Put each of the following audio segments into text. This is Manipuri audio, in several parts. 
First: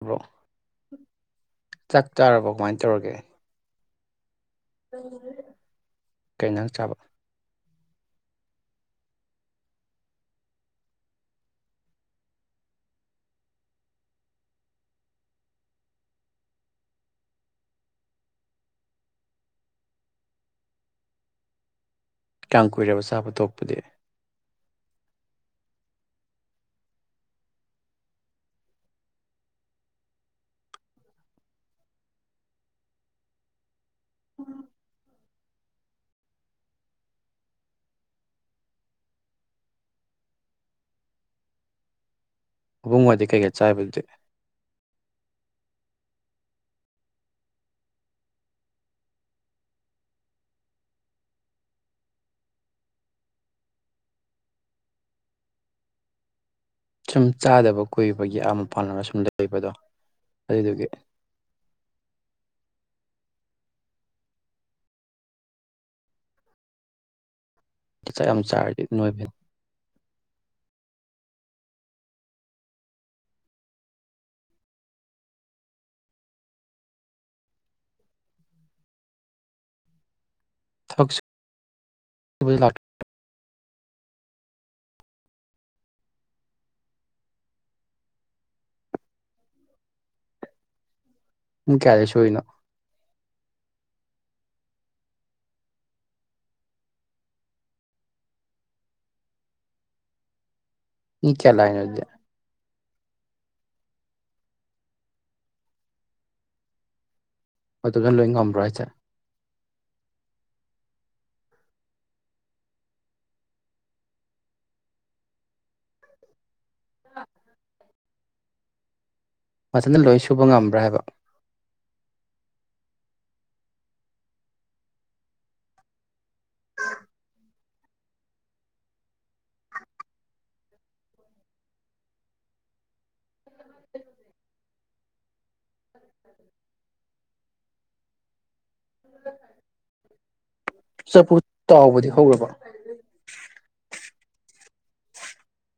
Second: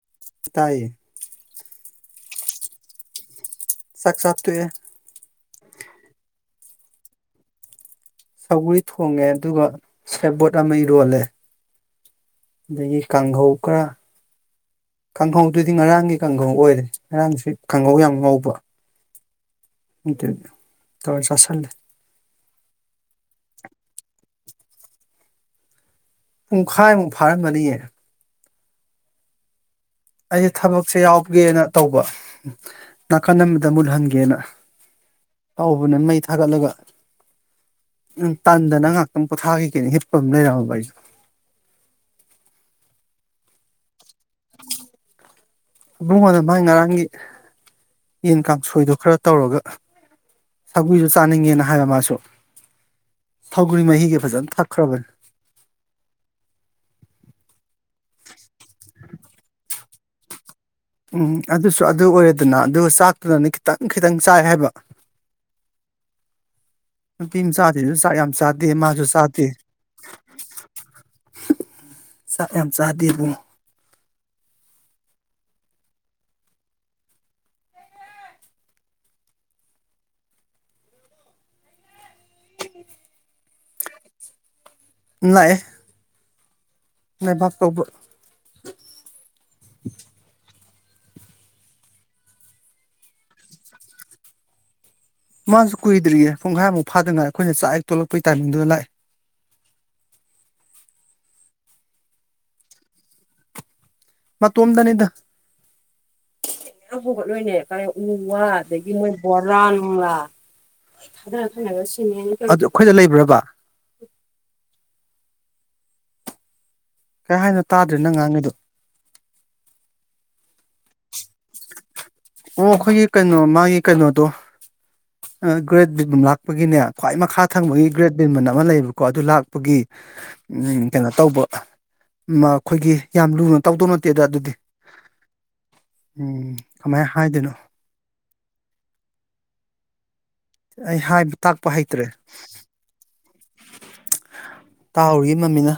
ꯕ꯭ꯔꯣ ꯇꯥꯏꯌꯦ ꯆꯥꯛ ꯆꯥꯔꯕ ꯀꯃꯥꯏꯅ ꯇꯧꯔꯒꯦ ꯁꯥꯥꯛꯁꯠ ꯀꯩꯅ ꯅ ꯆꯥꯕ ꯁꯒꯔꯤ ꯊꯣꯡꯉꯦ ꯑꯗꯨꯒ ꯁꯦꯞꯕꯣꯠ ꯑꯃ ꯏꯔꯣꯜꯂꯦ ꯑꯗꯒꯤ ꯀꯥꯡꯍꯧ ꯈꯔ ꯀꯥꯡꯍꯧꯗꯨꯗꯤ ꯉꯔꯥꯡꯒꯤ ꯀꯥꯡꯈꯧ ꯑꯣꯏꯔꯦ ꯉꯔꯥꯡꯁꯤ ꯀꯥꯡꯍꯧ ꯌꯥꯝ ꯉꯧꯕ ꯎꯗꯗ ꯇ ꯆꯁꯔꯂꯦ ꯀꯥꯡ ꯀꯨꯏꯔꯕ ꯆꯥꯕ ꯇꯣꯛꯄꯗꯤ ꯄꯨꯡꯈꯥꯏꯃꯨꯛ ꯐꯥꯔꯝꯕꯅꯤꯌꯦ ꯑꯩꯁꯦ ꯊꯕꯛꯁꯦ ꯌꯥꯎꯒꯦꯅ ꯇꯧꯕ ꯅꯥꯀꯟ ꯑꯃꯗ ꯃꯨꯜꯍꯟꯒꯦ ꯌꯦꯅ ꯍꯥꯎꯕꯅ ꯃꯩ ꯊꯥꯒꯠꯂꯒ ꯇꯟꯗꯅ ꯉꯍꯥꯛꯇꯪ ꯄꯣꯊꯥꯈꯤꯒꯅ ꯍꯤꯠꯄ ꯑꯃ ꯂꯩꯔꯝꯃꯕ ꯑꯩꯁꯨ ꯎꯕꯨꯡ ꯋꯥꯗꯤ ꯀꯩꯀꯩ ꯆꯥꯏꯕꯗꯨꯗꯤ ꯏꯕꯨꯡꯉꯣꯗ ꯃꯒꯤ ꯉꯔꯥꯡꯒꯤ ꯌꯦꯟ ꯀꯥꯡꯁꯣꯏꯗꯣ ꯈꯔ ꯇꯧꯔꯒ ꯁꯒꯔꯤꯁꯨ ꯆꯥꯅꯤꯡꯉꯦꯅ ꯍꯥꯏꯕ ꯃꯥꯁꯨ ꯁꯒꯔꯤ ꯃꯍꯤꯒꯤ ꯐꯖꯅ ꯊꯛꯈ꯭ꯔꯕꯅꯤ ꯁꯨꯝ ꯆꯥꯗꯕ ꯀꯨꯏꯕꯒꯤ ꯑꯥ ꯃꯄꯥꯥꯟꯜꯅ ꯁꯨꯝ ꯂꯩꯕꯗꯣ ꯑꯗꯨꯗꯨꯒꯤ ꯎꯝ ꯑꯗꯨꯁꯨ ꯑꯗꯨ ꯑꯣꯏꯔꯦꯗꯅ ꯑꯗꯨꯒ ꯆꯥꯛꯇꯨꯗꯅ ꯈꯤꯇꯪ ꯈꯤꯇꯪ ꯆꯥꯏ ꯍꯥꯏꯕ ꯅꯨꯄꯤꯝꯆꯥꯁꯤꯁꯨꯥꯛ ꯆꯥꯛ ꯌꯥꯝ ꯆꯥꯗꯦ ꯆꯥꯔꯗꯤ ꯃꯥꯁꯨ ꯅꯣꯏꯕꯅꯤ ꯆꯥꯗꯦ ꯆꯥꯛ ꯌꯥꯝ ꯆꯥꯗꯦꯕ [unintelligible] ꯂꯥꯑꯦ ꯂꯩꯕꯥꯛ ꯇꯧꯕ ꯄꯨꯡ ꯀꯌꯥꯗꯩ ꯁꯨꯔꯤꯅꯣ ꯃꯥꯁꯨ ꯀꯨꯏꯗ꯭ꯔꯤꯌꯦ ꯄꯨꯡꯘꯥꯏꯃꯨꯛ ꯐꯥꯗꯅ ꯉꯥꯏ ꯑꯈꯣꯏꯅ ꯆꯥꯛ ꯍꯦꯛ ꯇꯣꯛꯂꯛꯄꯩ ꯇꯥꯏꯃꯤꯡꯗꯨꯗ ꯂꯥꯛꯑꯦ ꯃꯥ ꯀꯌꯥ ꯂꯥꯛꯏꯅꫭ ꯖꯦ ꯃꯇꫭꯝꯗꯅꯤꯗ ꯈꯣꯠꯂꯣꯏꯅꯔꯀꯥꯟ ꯎ ꯃꯇꯣꯝꯇ ꯂꯣꯏ ꯋꯥ ꯉꯝꯕ꯭ꯔꯣ ꯍꯥꯏꯁꯦ ꯑꯗꯒꯤ ꯃꯨꯛ ꯕꯣꯔꯥꯅꯨꯡꯂꯥ ꯂꫭꯏ ꯊꯥꯗꯔ ꯊꯝꯃꯦꯕ ꯁꯤꯃꯦꯟꯇ ꯀꯩꯀꯥ ꯑꯗꯨ ꯈꯣꯏꯗ ꯂꯩꯕꯔꯕꯥ ꯀꯩ ꯍꯥꯏꯅꯣ ꯇꯥꯗ꯭ꯔꯦ ꯅꯪ ꯉꯥꯡꯉꯤꯗꯨ ꯃꯊꯟꯗ ꯂꯣꯏ ꯁꯨꯕ ꯉꯝꯕ꯭ꯔꯥ ꯍꯥꯏꯕ ꯑꯣ ꯑꯈꯣꯏꯒꯤ ꯀꯩꯅꯣ ꯃꯥꯒꯤ ꯀꯩꯅꯣꯗꯣ ꯑ ꯒ꯭ꯔꯦꯠ ꯕꯤꯝ ꯂꯥꯛꯄꯒꯤꯅꯦ ꯈ꯭ꯋꯥꯏ ꯃꯈꯥ ꯊꯪꯕꯒꯤ ꯒ꯭ꯔꯦꯠ ꯕꯤꯝ ꯑꯅ ꯑꯃ ꯂꯩꯌꯦꯕꯀꯣ ꯑꯗꯨ ꯂꯥꯛꯄꯒꯤ ꯎꯝ ꯀꯩꯅꯣ ꯇꯧꯕ ꯃ ꯈꯣꯏꯒꯤ ꯌꯥꯝ ꯂꯨꯅ ꯇꯧꯗꯧ ꯅꯠꯇꯦꯗ ꯑꯗꯨꯗꯤ ꯎꯝ ꯀꯃꯥꯏ ꯍꯥꯏꯗꯣꯏꯅꯣ ꯑꯩ ꯆꯐꯨ ꯍꯥꯏꯕ ꯇꯥꯛꯄ ꯍꯩꯇ꯭ꯔꯦ ꯇꯥꯎꯕꯗꯤ ꯍꯧꯔꯕꯣ ꯇꯥꯍꯔꯤꯌꯦ ꯃꯝꯃꯤꯅ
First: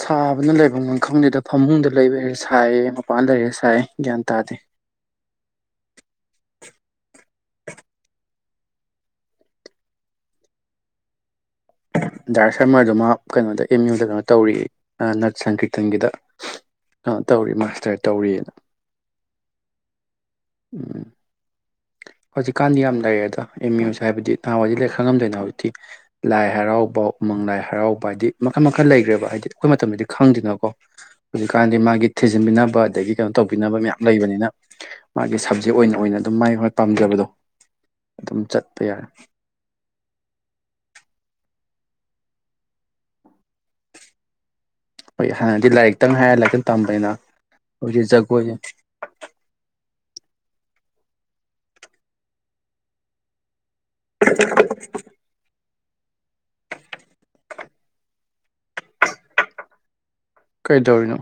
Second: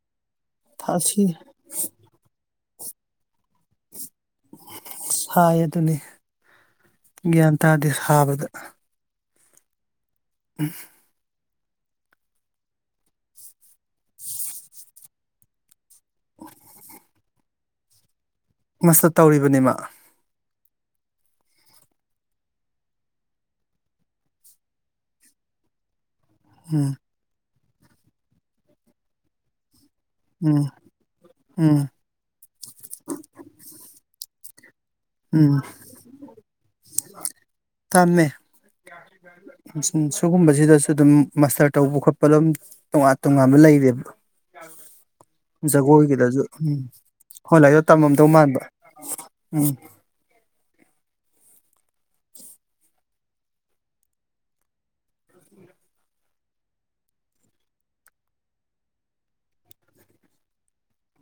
ꯁꯥꯕ ꯅ ꯂꯩꯐꯝ ꯑꯁꯤ ꯉꯈꯪꯗꯦꯗ ꯐꯃꯨꯡꯗ ꯂꯩꯕꯩꯔ ꯁꯥꯏꯌꯦ ꯃꯄꯥꯟ ꯂꯩꯔꯦ ꯁꯥꯏ ꯒ꯭ꯌꯥꯟ ꯇꯥꯗꯦ ꯍꯥꯏ ꯑꯗꯨꯅꯤ ꯒ꯭ꯌꯥꯟ ꯇꯥꯗꯦ ꯁꯥꯕꯗ ꯎꯝ ꯗꯥꯔ ꯁꯝꯃꯔꯗꫭ ꯃꯥ ꯀꯩꯅꯣꯗ ꯑꯦꯝ ꯌꯨꯗ ꯀꯩꯅꯣ ꯇꯧꯔꯤ ꯑꯌꯦ ꯑꯥ ꯅꯠ ꯁꯪꯀꯤ꯭ꯔꯤꯇꯟꯒꯤꯗ ꯑ ꯇꯧꯔꯤ ꯃꯥꯁꯇꯔ ꯇꯧꯔꯤ ꯑꯅ ꯃꯁꯇ ꯇꯧꯔꯤꯕꯅꯦ ꯃꯥ ꯎꯝ ꯍꯧꯖꯤꯛꯀꯥꯟꯗꯤ ꯌꯥꯝ ꯂꯩꯔꯦꯗ ꯑꯦꯝ ꯌꯨꯁꯦ ꯍꯥꯏꯕꯗꯤ ꯅꯍꯥꯟꯋꯥꯏꯗꯤ ꯂꫭꯏ ꯈꯪ ꯉꯝꯗꯦꯅ ꯍꯧꯖꯤꯛꯇꯤ ꯂꯥꯏ ꯎꯝ ꯍꯔꯥꯎꯕ ꯎꯃꯪ ꯂꯥꯏ ꯍ ꯍꯔꯥꯎꯕ ꯍꯥꯏꯗꯤ ꯃꯈꯟ ꯃꯈꯟ ꯂꯩꯈ꯭ꯔꯦꯕ ꯍꯥꯏꯗꯤ ꯑꯩꯈꯣꯏ ꯃꯇꯝꯗꯗꯤ ꯎꯝ ꯈꯪꯗꯤꯅꯀꯣ ꯎꯝ ꯍꯧꯖꯤꯛꯀꯥꯟꯗꯤ ꯃꯥꯒꯤ ꯊꯤ ꯟꯕꯤꯅꯕ ꯑꯗꯒꯤ ꯀꯩꯅꯣ ꯇꯧꯕꯤꯅꯕ ꯃꯌꯥꯝ ꯂꯩꯕꯅꯤꯅ ꯃꯥꯒꯤ ꯎꯝ ꯁꯞꯖꯦꯛ ꯑꯣꯏꯅ ꯑꫭꯏꯅ ꯑꯗꯨꯝ ꯃꯥꯏ ꯍꫭ ꯇꯝꯃꯦ ꯌꯥꯔꯦ ꯁꯨꯝ ꯁꯤꯒꯨꯝꯕꯁꯤꯗꯁꯨ ꯗꯨꯝ ꯃꯁꯇꯔ ꯇꯧꯕ ꯈꯣꯠꯄ ꯗꯨꯝ ꯇꯣꯉꯥꯟ ꯇꯣꯉꯥꯟꯕ ꯂꯩꯔꯦꯕ ꯍꯣꯏ ꯍꯥꯟꯅꯗꯤ ꯂꯥꯏꯔꯤꯛꯇꯪ ꯍꯥꯏꯔ ꯖꯒꯣꯏꯒꯤꯗꯖꯨ ꯂꯥꯏꯔꯤꯛꯇꯪ ꯎꯝ ꯇꯝꯕꯅꯤꯅ ꯍꯣꯏ [unintelligible] ꯍꯧꯖꯤꯛ ꯇꯝꯃꯝꯗꯧ ꯖꯒꯣꯏ ꯃꯥꯟꯕ ꯎꯝ [inaudible] ꯀꯩꯗꯧꯔꯤꯅꯣ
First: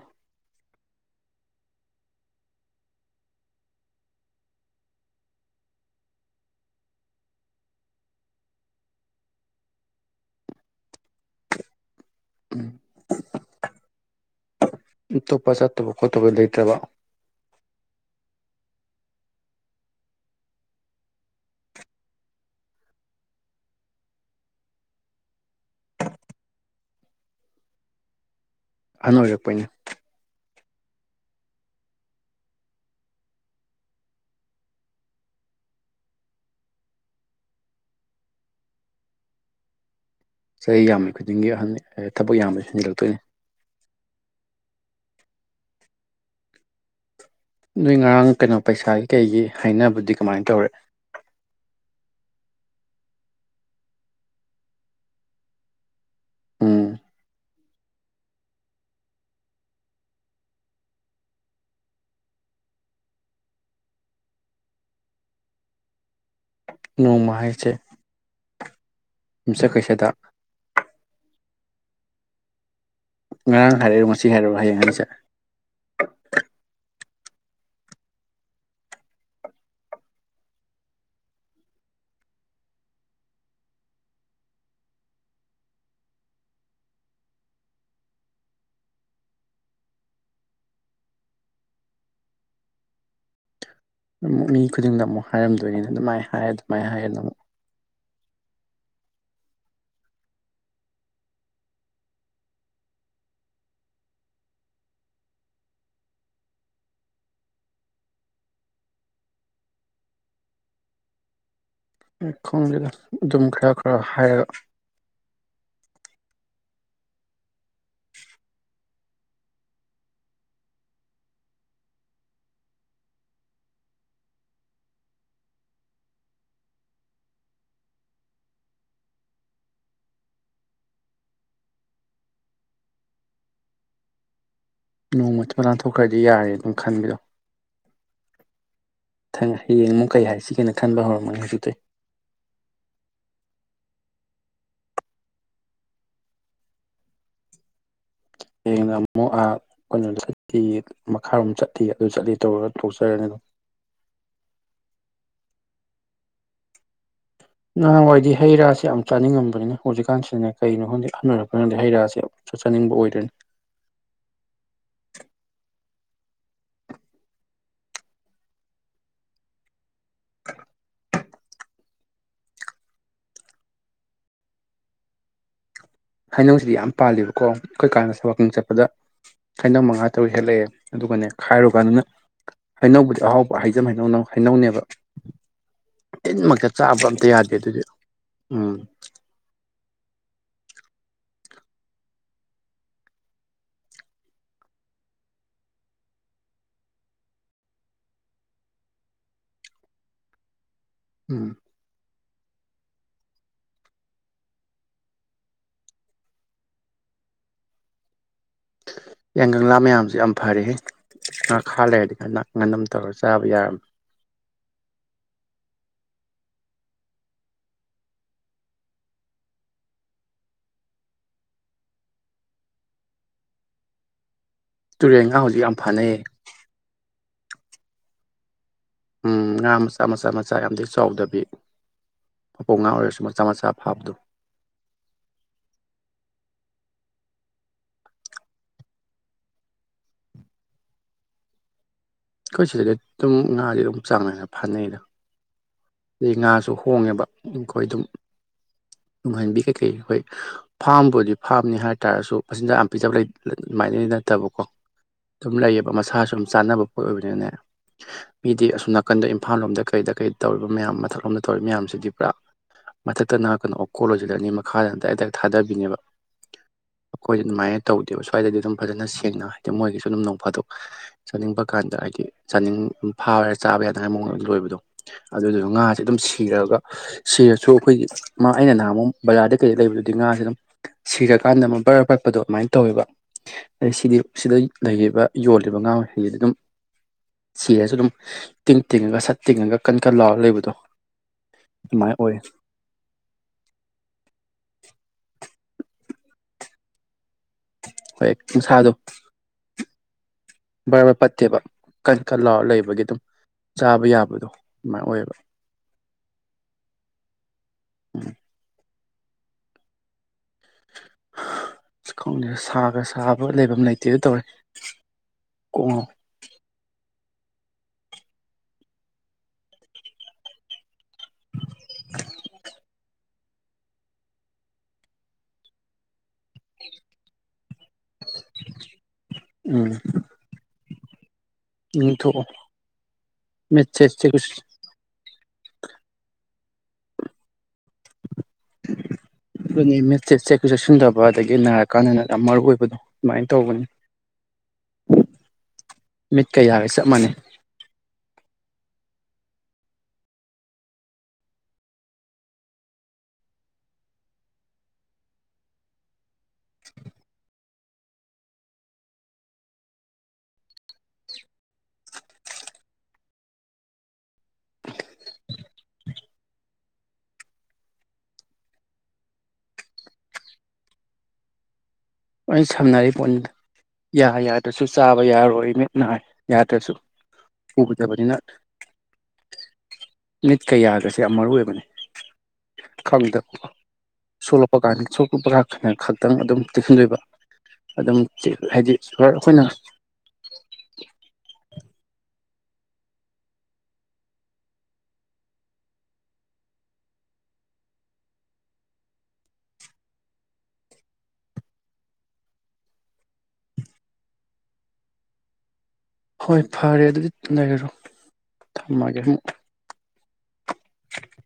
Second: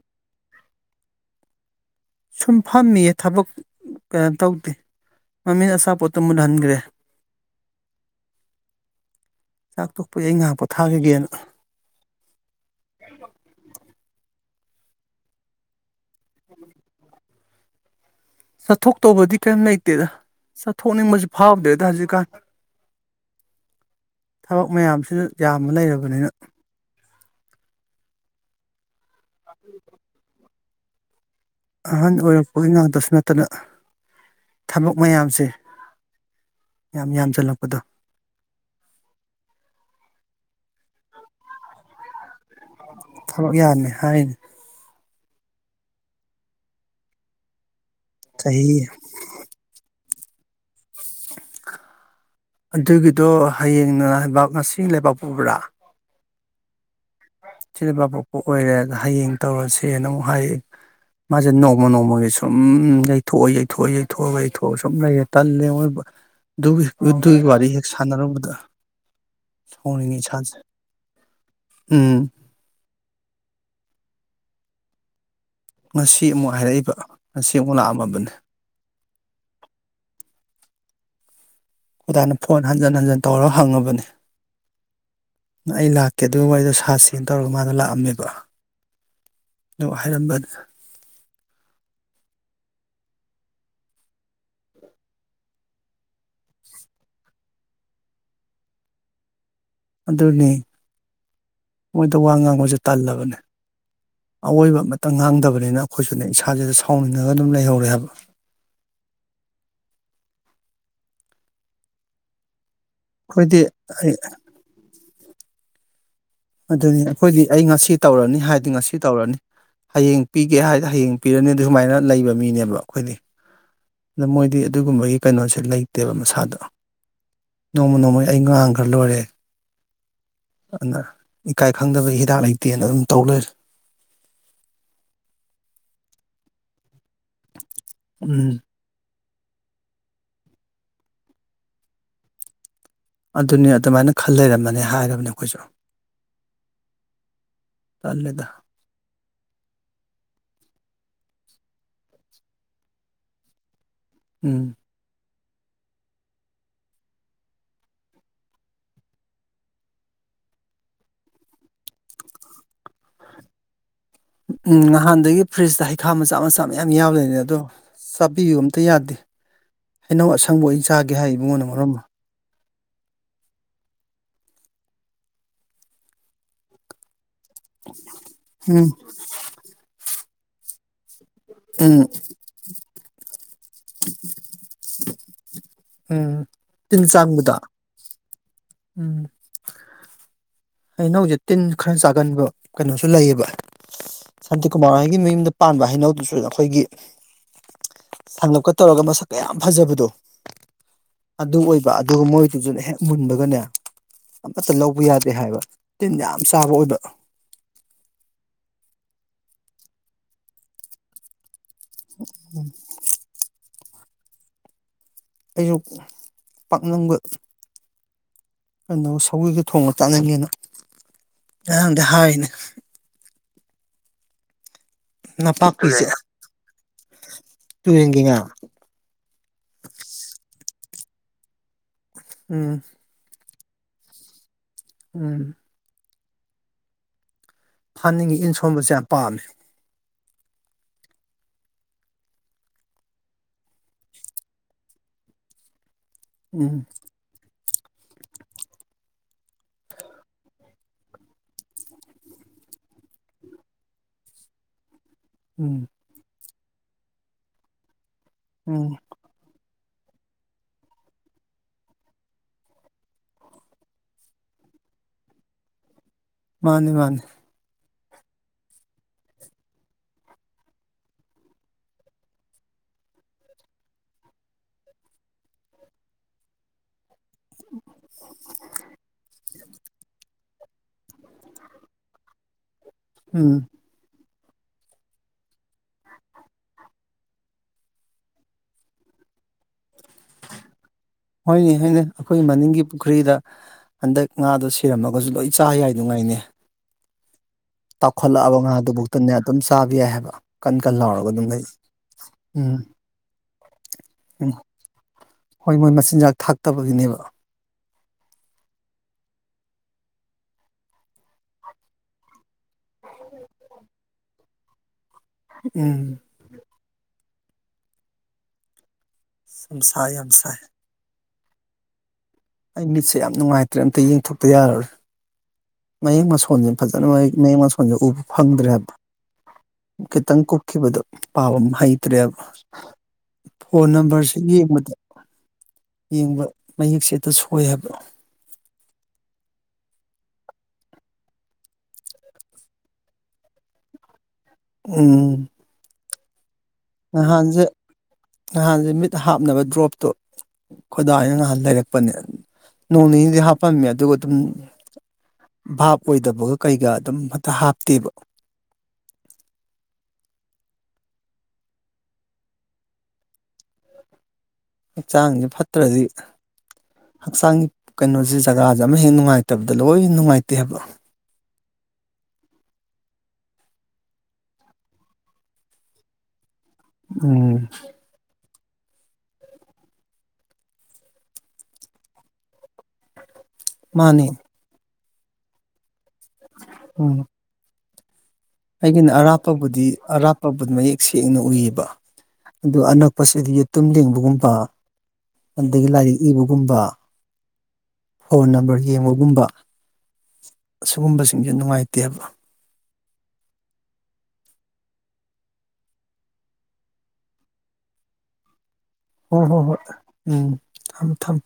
ꯁꯨꯝ ꯐꯝꯃꯤꯌꯦ ꯊꯕꯛ ꯀꯩꯅꯣ ꯇꯧꯗꯦ ꯃꯝꯃꯤꯅ ꯑꯁꯥꯄꯣꯠꯇꯨ ꯃꯨꯜꯍꯟꯒ꯭ꯔꯦ ꯆꯥꯛꯊꯣꯛꯄ ꯑꯩ ꯉꯥꯏꯍꯥꯛ ꯄꯣꯊꯥꯈꯤꯒꯦꯅ [unintelligible] ꯈꯣꯠꯇꯕ ꯂꯩꯇ꯭ꯔꯕꯥ ꯆꯠꯊꯣꯛ ꯇꯧꯕꯗꯤ ꯀꯔꯤꯝ ꯂꯩꯇꯦꯗ ꯆꯠꯊꯣꯛꯅꯤꯡꯕꯁꯨ ꯐꯥꯎꯗꯦꯗ ꯍꯧꯖꯤꯛꯀꯥꯟ ꯊꯕꯛ ꯃꯌꯥꯝꯁꯤꯗ ꯌꯥꯝꯅ ꯂꯩꯔꯕꯅꯤꯅ ꯑꯅ ꯑꯣꯏꯔꯛꯄꯅꯦ ꯑꯍꯟ ꯑꯣꯏꯔꯛꯄꯒꯤ ꯉꯥꯛꯇꯁꯨ ꯅꯠꯇꯅ ꯊꯕꯛ ꯃꯌꯥꯝꯁꯦ ꯌꯥꯝ ꯌꯥꯝꯁꯤꯜꯂꯛꯄꯗꯣ ꯆꯍꯤ ꯌꯥꯝꯃꯤ ꯈꯨꯗꯤꯡꯒꯤ ꯑꯍꯟ ꯊꯕꯛ ꯌꯥꯝꯃꯦ ꯊꯕꯛ ꯌꯥꯅꯤ ꯍꯥꯏꯅꯤ ꯅꯣꯏ ꯉꯔꯥꯡ ꯀꯩꯅꯣ ꯆꯍꯤ ꯄꯩꯁꯥꯒꯤ ꯀꯩꯒꯤ ꯍꯥꯏꯅꯕꯗꯤ ꯀꯃꯥꯏꯅ ꯇꯧꯔꯦ ꯑꯗꯨꯒꯤꯗꯣ ꯍꯌꯦꯡꯕꯥꯛ ꯉꯁꯤ ꯂꯩꯕꯥꯛꯄꯕ꯭ꯔꯥ ꯎꯝ ꯁꯤꯗ ꯄ ꯄꯣꯛꯄ ꯑꯣꯏꯔꯦ ꯍꯌꯦꯡ ꯇꯧꯔꯁꯦꯅ ꯑꯃꯨꯛ ꯍꯥꯏꯌꯦ ꯃꯥꯁꯦ ꯅꯣꯡꯃ ꯅꯣꯡꯃꯒꯤ ꯁꯨꯝ ꯌꯩꯊꯣꯛꯑꯣ ꯌꯩꯊꯣꯛꯑ ꯌꯩꯊꯣꯛꯑꯒ ꯌꯩꯊꯣꯛꯑ ꯁꯨꯝ ꯂꯩꯔꯦ ꯇꯜꯂꯦꯣꯏ ꯑꯗꯨꯒꯤ ꯅꯣꯡꯃ ꯑꯗꯨꯒꯤ ꯋꯥꯔꯤ ꯍꯥꯏꯁꯦ ꯍꯦꯛ ꯁꯥꯟꯅꯔꯨꯕꯗ ꯌꯨꯝꯁꯀꯩꯁꯗ ꯍꯅꯤ ꯆ ꯎꯝ ꯉꯔꯥꯡ ꯍꯥꯏꯔꯛꯣ ꯉ ꯍꯥꯏꯔꯛꯑꯣ ꯍꯌꯦꯡ ꯍꯥꯏꯅꯤꯁꯦ ꯉꯁꯤ ꯑꯃꯨꯛ ꯍꯥꯏꯔꯛꯏꯕ ꯉꯁꯤ ꯑꯃꯨꯛ ꯂꯥꯛꯑꯝꯃꯕꯅꯦ ꯍꯗꯥꯅ ꯐꯣꯟ ꯍꯟꯖꯤꯟ ꯍꯟꯖꯤꯟ ꯇꯧꯔꯒ ꯍꯪꯉꯕꯅꯤ ꯑꯩ ꯂꯥꯛꯀꯦ ꯑꯗꯨꯒꯤ ꯋꯥꯔꯤꯗꯣ ꯁꯥꯁꯅ ꯇꯧꯔꯒ ꯃꯥꯗꯣ ꯂꯥꯛꯑꯝꯃꯦꯕ ꯑꯗꯨ ꯍꯥꯏꯔꯝꯕ ꯑꯃꯨꯛ ꯃꯤ ꯈꯨꯗꯤꯡꯗ ꯑꯃꯨꯛ ꯍꯥꯏꯔꯝꯗꯣꯏꯅꯤꯅ ꯑꯗꯨꯃꯥꯏꯅ ꯍꯥꯏꯦ ꯑꯗꯨꯃꯥꯏꯅ ꯍꯥꯏꯌꯦꯦ ꯑꯃꯨꯛ ꯑꯗꯨꯅꯤ ꯃꯣꯏꯗ ꯋꯥ ꯉꯥꯡꯕꯁꯦ ꯇꯜꯂꯕꯅꯦ ꯑꯋꯣꯏꯕ ꯑꯃꯇ ꯉꯥꯡꯗꯕꯅꯤꯅ ꯑꯩꯈꯣꯏꯁꯨꯅꯦ ꯏꯁꯥꯁꯤꯗ ꯁꯥꯎꯅꯤꯡꯉꯒ ꯑꯗꯨꯝ ꯂꯩꯍꯧꯔꯦ ꯍꯥꯏꯕ ꯑꯦ ꯈꯣꯒꯥ ꯑꯗꯨꯝ ꯑꯩꯈꯣꯏꯗꯤ ꯈꯔ ꯈꯔ ꯑꯩ ꯍꯥꯏꯔꯒ ꯑꯗꯨꯅꯤ ꯑꯩꯈꯣꯏꯗꯤ ꯑꯩ ꯉꯁꯤ ꯇꯧꯔꯅꯤ ꯍꯥꯏꯗꯤ ꯉꯁꯤ ꯁꯤ ꯇꯧꯔꯅꯤ ꯍꯌꯦꯡ ꯄꯤꯒꯦ ꯍꯥꯏꯗꯤ ꯍꯌꯦꯡ ꯄꯤꯔꯅꯤ ꯑꯗꯨ ꯁꯨꯃꯥꯏꯅ ꯂꯩꯕ ꯃꯤꯅꯦꯕ ꯑꯩꯈꯣꯏꯗꯤ ꯑꯗ ꯃꯣꯏꯗꯤ ꯑꯗꯨꯒꯨꯝꯕꯒꯤ ꯀꯩꯅꯣꯁꯦ ꯂꯩꯇꯦꯕ ꯃꯁꯥꯗꯣ ꯅꯣꯡꯃ ꯅꯣꯡꯃꯒꯤ ꯑꯩ ꯉꯥꯡꯈ꯭ꯔ ꯂꯣꯏꯔꯦ ꯑꯗꯨꯅ ꯏꯀꯥꯏ ꯈꯪꯗꯕꯒꯤ ꯍꯤꯗꯥꯛ ꯂꯩꯇꯦꯅ ꯑꯗꯨꯝ ꯇꯧ ꯂꯩꯔ ꯅꯣꯡꯃ ꯆꯨꯞꯄ ꯂꯥꯟꯊꯣꯛꯈ꯭ꯔꯗꯤ ꯌꯥꯔꯦ ꯑꯗꯨꯝ ꯈꯟꯕꯤꯗꯣ ꯎꯝ ꯍꯌꯦꯡ ꯑꯃꯨꯛ ꯀꯩ ꯍꯥꯏ ꯁꯤꯒꯦꯅ ꯈꯟꯕ ꯍꯧꯔꯝꯃꯅꯤ ꯍꯧꯖꯤꯛꯇꯛꯇꯤ ꯑꯗꯨꯅꯤ ꯑꯗꯨꯃꯥꯏꯅ ꯈꯜ ꯂꯩꯔꯝꯃꯅꯤ ꯍꯥꯏꯔꯕꯅꯦ ꯑꯩꯈꯣꯏꯁꯨ ꯇꯜꯂꯦꯗ ꯍꯌꯦꯡꯅ ꯑꯃꯨꯛ ꯑꯥ ꯀꯩꯅꯣ ꯆꯠꯇ ꯃꯈꯥꯔꯣꯝ ꯆꯠꯇꯂꯤ ꯑꯗꯨ ꯆꯠꯂꯤ ꯇꯧꯔꯒ ꯇꯣꯛꯆꯔꯅꯤ ꯑꯗꯨꯝ ꯎꯝ ꯅꯍꯥꯟꯋꯥꯏꯗꯤ ꯍꯩ ꯔꯥꯁꯦ ꯌꯥꯝ ꯆꯥꯅꯤꯡꯉꯝꯕꯅꯤ ꯍꯧꯖꯤꯛꯀꯥꯟꯁꯤꯗꯅꯦ ꯀꯩꯅꯣ ꯈꯪꯗꯛ ꯍꯟꯅꯔꯛꯄꯅꯗꯤ ꯍꯩ ꯔꯥꯁꯦ ꯑ ꯆꯥꯅꯤꯡꯕ ꯑꯣꯏꯗꯣꯏꯅꯤ ꯎꯝ ꯅꯍꯥꯟꯗꯒꯤ ꯐ꯭ꯔꯤꯖꯇ ꯍꯩꯈꯥ ꯃꯆꯥ ꯃꯆꯥ ꯃꯌꯥꯝ ꯌꯥꯎ ꯂꯩꯅꯦ ꯑꯗꯣ ꯆꯥꯕꯤꯌꯨ ꯑꯝꯇ ꯌꯥꯗꯦ ꯍꯩꯅꯧ ꯑꯁꯪꯕ ꯑꯣꯏꯅ ꯆꯥꯒꯦ ꯍꯥꯏ ꯏꯕꯉꯣꯟꯗ ꯃꯔꯝꯃ ꯍꯥꯏꯩꯅꯧꯁꯤꯗꯤ ꯌꯥꯝ ꯄꯥꯜꯂꯤꯕ ꯀꯣ ꯑꯩꯈꯣꯏ ꯀꯥꯟꯗ ꯁꯕꯪ ꯆꯠꯄꯗ ꯎꯝ ꯈꯥꯏꯗꯧ ꯃꯉꯥ ꯇꯧ ꯍꯦꯜꯂꯛꯑꯦ ꯑꯗꯨꯒꯅꯦ ꯈꯥꯏꯔꯨ ꯎꯝ ꯀꯥꯟꯗꯅ ꯍꯩꯅꯧꯕꯕꯨꯗꯤ ꯑꯍꯥꯎꯕ ꯍꯩꯖꯝꯩꯅ ꯍꯩꯅꯧꯅꯦꯕ ꯎꯝ ꯇꯤꯟꯃꯛꯇ ꯇꯤꯟ ꯆꯥꯕ ꯑꯝꯇ ꯌꯥꯗꯦ ꯆꯪꯕꯗꯣ ꯑꯗꯨꯗꯤ ꯎꯝ ꯎꯝ ꯍꯩꯅꯧꯁꯦ ꯇꯤꯟ ꯈꯔ ꯆꯥꯒꯟꯕ ꯀꯩꯅꯣꯁꯨ ꯂꯩꯌꯦꯕ ꯁꯥꯟꯇꯤꯀꯨꯃꯥꯔ ꯍꯥꯏꯒꯤ ꯃꯌꯨꯝꯗ ꯄꯥꯟꯕ ꯍꯩꯅꯧꯗꯨꯁꯨ ꯑꯩꯈꯣꯏꯒꯤ ꯁꯥꯡꯒꯞꯀ ꯇꯧꯔꯒ ꯃꯁꯛ ꯀ ꯌꯥꯝ ꯐꯖꯕꯗꯣ ꯎꯝ ꯑꯗꯨ ꯑꯣꯏꯕ ꯑꯗꯨ ꯑꯗꯨꯒ ꯃꯣꯏꯗꯨꯁꯨꯅ ꯍꯦꯛ ꯃꯨꯟꯕꯒꯅꯦ ꯑꯃꯠꯇ ꯂꯧꯕ ꯌꯥꯗꯦ ꯍꯥꯏꯕ ꯇꯤꯟ ꯌꯥꯝ ꯆꯥꯕ ꯑꯣꯏꯕ ꯌꯥꯏ ꯀꯪꯂꯥ ꯃꯌꯥꯝꯁꯨ ꯌꯥꯝ ꯐꯔꯦꯦ ꯈꯥ ꯂꯩꯔꯗꯤ ꯉ ꯉꯟꯅꯝ ꯇꯧꯔꯒ ꯆꯥꯕ ꯌꯥꯔꯝꯃꯦ ꯑꯩꯁꯨ ꯄꯥꯛꯅꯕ ꯀꯩꯅꯣ ꯁꯧꯤꯒ ꯊꯣꯡꯅ ꯆꯥꯅꯤꯡꯉꯦꯅ ꯉꯔꯥꯡꯗꯤ ꯍꯥꯏꯔꯤꯅꯦ ꯇꯨꯔꯦꯟꯒ ꯍꯧꯖꯤꯛ ꯌꯥꯝ ꯐꯅꯩ ꯇꯨ ꯌꯦꯉꯤꯉ ꯎꯝ ꯉꯥ ꯃꯆꯥ ꯃꯆꯥ ꯃꯆꯥ ꯌꯥꯝꯗꯤ ꯆꯥꯎꯗꯕꯤ ꯄꯣꯛ ꯎꯝ ꯉꯥ ꯑꯣꯏꯔꯁꯨ ꯆꯃꯆꯥꯞ ꯍꯥꯞꯗꯨꯣ ꯎ ꯍꯅꯤꯡꯉꯤ ꯏꯟ ꯁꯣꯟꯕꯁꯦ ꯌꯥꯝ ꯄꯥꯝꯃꯦ ꯑꯩꯈꯣꯏ ꯁꯤꯗꯗꯤ ꯑꯗꯨꯝ ꯉꯥꯥꯁ ꯑꯗꯨꯝ ꯆꯥꯡ ꯅꯥꯏꯅ ꯐꯥꯅꯩꯗ ꯑꯗꯩ ꯉꯥꯁꯨ ꯎꯝ ꯍꯣꯡꯉꯦꯕ ꯑꯩꯈꯣꯏ ꯑꯗꯨꯝ ꯅꯨꯡꯍꯟꯕꯤ ꯀꯩꯀꯩ ꯑꯩꯈꯣꯏ ꯐꯥꯝꯕꯨꯗꯤ ꯐꯥꯝꯅꯤ ꯍꯥꯏ ꯇꯥꯔꯁꯨ ꯃꯆꯤꯟꯖꯥꯛ ꯌꯥꯝ ꯄꯤꯖꯕ ꯑꯗꯨꯃꯥꯏꯅꯗꯤ ꯅꯠꯇꯕꯀꯣ ꯑꯗꯨꯝ ꯎꯝ ꯂꯩꯌꯦꯕ ꯃꯁꯥꯁꯨ ꯆꯥꯟꯅꯕ ꯄꯣꯠ ꯑꯣꯏꯕꯅꯤꯅꯅꯦ ꯃꯤꯗꯤ ꯑꯁꯣꯝ ꯎꯝ ꯅꯥꯀꯟꯗ ꯏꯝꯐꯥꯜ ꯂꯣꯝꯗ ꯀꯩꯗ ꯀꯩ ꯇꯧꯏ ꯃꯌꯥꯝ ꯃꯊꯛꯂꯣꯝꯗ ꯇꯧꯔꯤ ꯃꯌꯥꯝꯁꯤꯗꯤ ꯄꯨꯔꯥ ꯃꯊꯛꯇꯅ ꯀꯩꯅꯣ ꯀꯣꯜꯂꯁꯤꯜꯂꯅꯤ ꯃꯈꯥꯗꯅꯗꯥꯗꯥꯏ ꯊꯥꯗꯕꯤꯅꯦꯕ ꯃꯥꯅꯦ ꯃꯥꯅꯦ ꯑꯩꯈꯣꯏꯗꯤ ꯑꯗꯨꯃꯥꯏꯅ ꯇꯧꯗꯦꯕ ꯁ꯭ꯋꯥꯏꯗꯗꯤ ꯑꯗꯨꯝ ꯐꯖꯅ ꯁꯦꯡꯅ ꯍꯥꯏꯗꯤ ꯃꯣꯏꯒꯤꯁꯨ ꯑꯗꯨꯝ ꯅꯣꯡ ꯐꯥꯗꯣꯛ ꯆꯥꯅꯤꯡꯕ ꯀꯥꯟꯗ ꯍꯥꯏꯗꯤ ꯆꯥꯅꯤꯡ ꯐꯥꯕꯔꯥ ꯆꯥꯕ ꯌꯥꯅꯉꯥꯏ ꯃꯑꯣꯡꯗ ꯂꯣꯏꯕꯗꯣ ꯑꯗꯨꯗꯨꯁꯨ ꯉꯥꯁꯦ ꯑꯗꯨꯝ ꯁꯤꯔꯒ ꯁꯤꯔꯁꯨ ꯑꯩꯈꯣꯏꯒꯤ ꯃꯥ ꯑꯩꯅ ꯅꯍꯥꯃ ꯕꯖꯥꯔꯗ ꯀꯩꯗ ꯂꯩꯕꯗꯨꯗꯤ ꯉꯥꯁꯦ ꯑꯗꯨꯝ ꯁꯤꯔꯀꯥꯟꯗ ꯑꯃꯨꯛ ꯕꯔ ꯑ ꯄꯠꯄꯗꯣ ꯑꯗꯨꯃꯥꯏꯅ ꯇꯧꯋꯦꯕ ꯎꯝ ꯑꯗꯩ ꯁꯤꯗꯤ ꯁꯤꯗ ꯂꯩꯔꯤꯕ ꯌꯣꯜꯂꯤꯕ ꯉꯥ ꯃꯈꯩꯁꯤꯗꯤ ꯑꯗꯨꯝ ꯁꯤꯔꯁꯨ ꯑꯗꯨꯝ ꯇꯤꯡ ꯇꯤꯡꯉꯒ ꯁꯠ ꯇꯤꯡꯉꯒ ꯀꯟ ꯀꯟ ꯂꯥꯎꯔ ꯂꯩꯕꯗꯣ ꯍꯣꯏꯅꯦ ꯍꯥꯏꯅꯦ ꯑꯗꯨꯃꯥꯏꯅ ꯑꯣꯏ ꯑꯩꯈꯣꯏ ꯃꯅꯤꯡꯒꯤ ꯄꯨꯈ꯭ꯔꯤꯗ ꯍꯟꯗꯛ ꯉꯥꯗꯣ ꯁꯤꯔꯝꯃꯒꯁꯨ ꯂꯣꯏ ꯆꯆꯥ ꯌꯥꯏ ꯅꯨꯡꯉꯥꯏꯅꯦ ꯇ ꯍꯣꯏ ꯈꯜꯂ ꯑꯕ ꯉꯍꯗꯨꯛꯇ ꯇꯥꯕ ꯌꯥꯏ ꯍꯥꯏꯕ ꯀꯟ ꯀꯟ ꯕꯔꯕꯔ ꯂꯥꯎꯔꯒ ꯑꯗꯨꯝ ꯄꯠꯇꯦꯕ ꯂꯩ ꯀꯟ ꯀꯟ ꯂꯥꯎꯔ ꯎꯝ ꯂꯩꯕꯒꯤ ꯑꯗꯨꯝ ꯆꯥꯕ ꯌꯥꯕꯗꯣ ꯎꯝ ꯑꯗꯨꯃꯥꯏꯅ ꯑꯣꯏꯌꯦꯕ ꯍꯣꯏ ꯃꯣꯏ ꯃꯆꯤꯟꯖꯥꯛ ꯊꯥꯛꯇꯕꯒꯤꯅꯦꯕ ꯎꯝ ꯈꯪꯗꯦ ꯁꯥꯒ ꯁꯥꯕ ꯂꯩꯐꯝ ꯂꯩꯇꯦ ꯑꯗꯨ ꯇꯧꯔꯦ ꯀꯣꯛ ꯉꯥꯎ ꯎꯝ ꯁꯁꯥꯏ ꯍꯁꯥꯏ [unintelligible] ꯑꯩ ꯃꯤꯠꯁꯦ ꯌꯥꯝ ꯅꯨꯡꯉꯥꯏꯇ꯭ꯔꯦ ꯑꯝꯇ ꯌꯦꯡꯊꯣꯛꯄ ꯌꯥꯔꯔꯦ ꯃꯌꯦꯛ ꯃꯁꯣꯟꯁꯦ ꯐꯖꯅꯌꯦꯛ ꯃꯌꯦꯛ ꯃꯣꯟꯁꯦ ꯎꯕ ꯐꯪꯗ꯭ꯔꯦ ꯍꯥꯏꯕ ꯎꯝ ꯈꯤꯇꯪ ꯀꯨꯞꯈꯤꯕꯗꯣ ꯄꯥꯕ ꯑꯃ ꯍꯩꯇ꯭ꯔꯦꯕ ꯏꯪꯊꯣꯛꯑꯣ ꯐꯣꯟ ꯃꯤꯠꯁꯦ ꯅꯝꯕꯔꯁꯤ ꯌꯦꯡꯕꯗ ꯌꯦꯡꯕ ꯃꯌꯦꯛꯁꯦꯗ ꯁꯣꯏ ꯍꯥꯏꯕ꯭ꯔꯣ ꯑꯗꯨꯅꯤ ꯃꯦꯠꯆꯠ ꯆꯦꯛꯀ ꯆꯦꯛꯁꯤꯟꯗꯕ ꯑꯗꯒꯤ ꯅꯥꯔꯀꯥꯟꯗꯅ ꯌꯥꯝ ꯃꯔꯨ ꯑꯣꯏꯕꯗꯣ ꯑꯗꯨꯃꯥꯏꯅ ꯇꯧꯕꯅꯤ ꯎꯝ [unintelligible] ꯆꯞ ꯃꯥꯟꯅꯩ ꯍꯥꯟꯖꯤ ꯍꯥꯟꯖꯤ ꯃꯤ ꯍꯥꯞꯅꯕ ꯗ꯭ꯔꯣꯞꯇꯣ ꯈꯗꯥꯅ ꯉꯍꯥꯟ ꯂꯩꯔꯛꯄꯅꯦ ꯅꯣꯡ ꯅꯤꯅꯤꯗꯤ ꯍꯥꯞꯄꯝꯃꯦ ꯑꯗꯨꯒ ꯑꯗꯨꯝ ꯚꯥꯞ ꯑꯣꯏꯗꯕꯒ ꯀꯩꯒ ꯑꯗꯨꯝ ꯍꯛꯇ ꯍꯥꯞꯇꯦꯕ ꯍꯛꯆꯥꯡꯁꯦ ꯐꯠꯇ꯭ꯔꯗꯤ ꯍꯛꯆꯥꯡꯒꯤ ꯀꯩꯅꯣꯁꯦ ꯖꯒꯥꯁꯦ ꯑꯃ ꯍꯦꯛ ꯅꯨꯡꯉꯥꯏꯇꯕꯗ ꯂꯣꯏꯅ ꯅꯨꯡꯉꯥꯏꯇꯦ ꯍꯥꯏꯕ ꯑꯩ ꯁꯝꯅꯔꯤ ꯄꯨꯟ ꯌꯥ ꯌꯥꯗꯁꯨ ꯆꯥꯕ ꯌꯥꯔꯣꯏ ꯃꯤꯠꯅ ꯍꯥꯏ ꯌꯥꯗ꯭ꯔꯁꯨ ꯎꯝ ꯎꯗꯕꯅꯤꯅ ꯅꯤꯠ ꯀꯌꯥꯒꯁꯦ ꯌꯥꯝ ꯃꯔꯨ ꯑꯣꯏꯕꯅꯦ ꯈꯪꯗꯕ ꯃꯥꯅꯤ ꯁꯂꯄ ꯀꯥꯟ ꯁꯨꯞꯄ ꯔꯛꯅꯦ ꯈꯗꯦ ꯈꯤꯇꯪ ꯑꯗꯨꯝ ꯇꯤꯁꯤꯟꯕꯤꯕ ꯎꯝ ꯑꯗ ꯑꯩꯒꯤꯅ ꯑꯔꯥꯞꯄꯕꯨꯗꯤ ꯑꯔꯥꯞꯄꯕꯨꯗꯤ ꯃꯌꯦꯛ ꯁꯦꯡꯅ ꯎꯏꯕ ꯑꯗꯨ ꯑꯅꯛꯄꯁꯤꯗꯤ ꯌꯦꯇꯨꯝ ꯂꯦꯡꯕꯒꯨꯝꯕ ꯑꯗꯒꯤ ꯂꯥꯏꯔꯤꯛ ꯏꯕꯒꯨꯝꯕ ꯐꯣꯟ ꯅꯝꯕꯔ ꯌꯦꯡꯕꯒꯨꯝꯕ ꯁꯤꯒꯨꯝꯕꯁꯤꯡꯁꯦ ꯅꯨꯡꯉꯥꯏꯇꯦꯕ ꯍꯣꯏ ꯐꯔꯦ ꯑꯗꯨꯗꯤ ꯂꯩꯔꯔꯣ ꯊꯝꯃꯒꯦ ꯑꯃꯨꯛ ꯍ ꯍꯣ ꯍꯣꯏ ꯎꯝ ꯊꯝ ꯊꯝ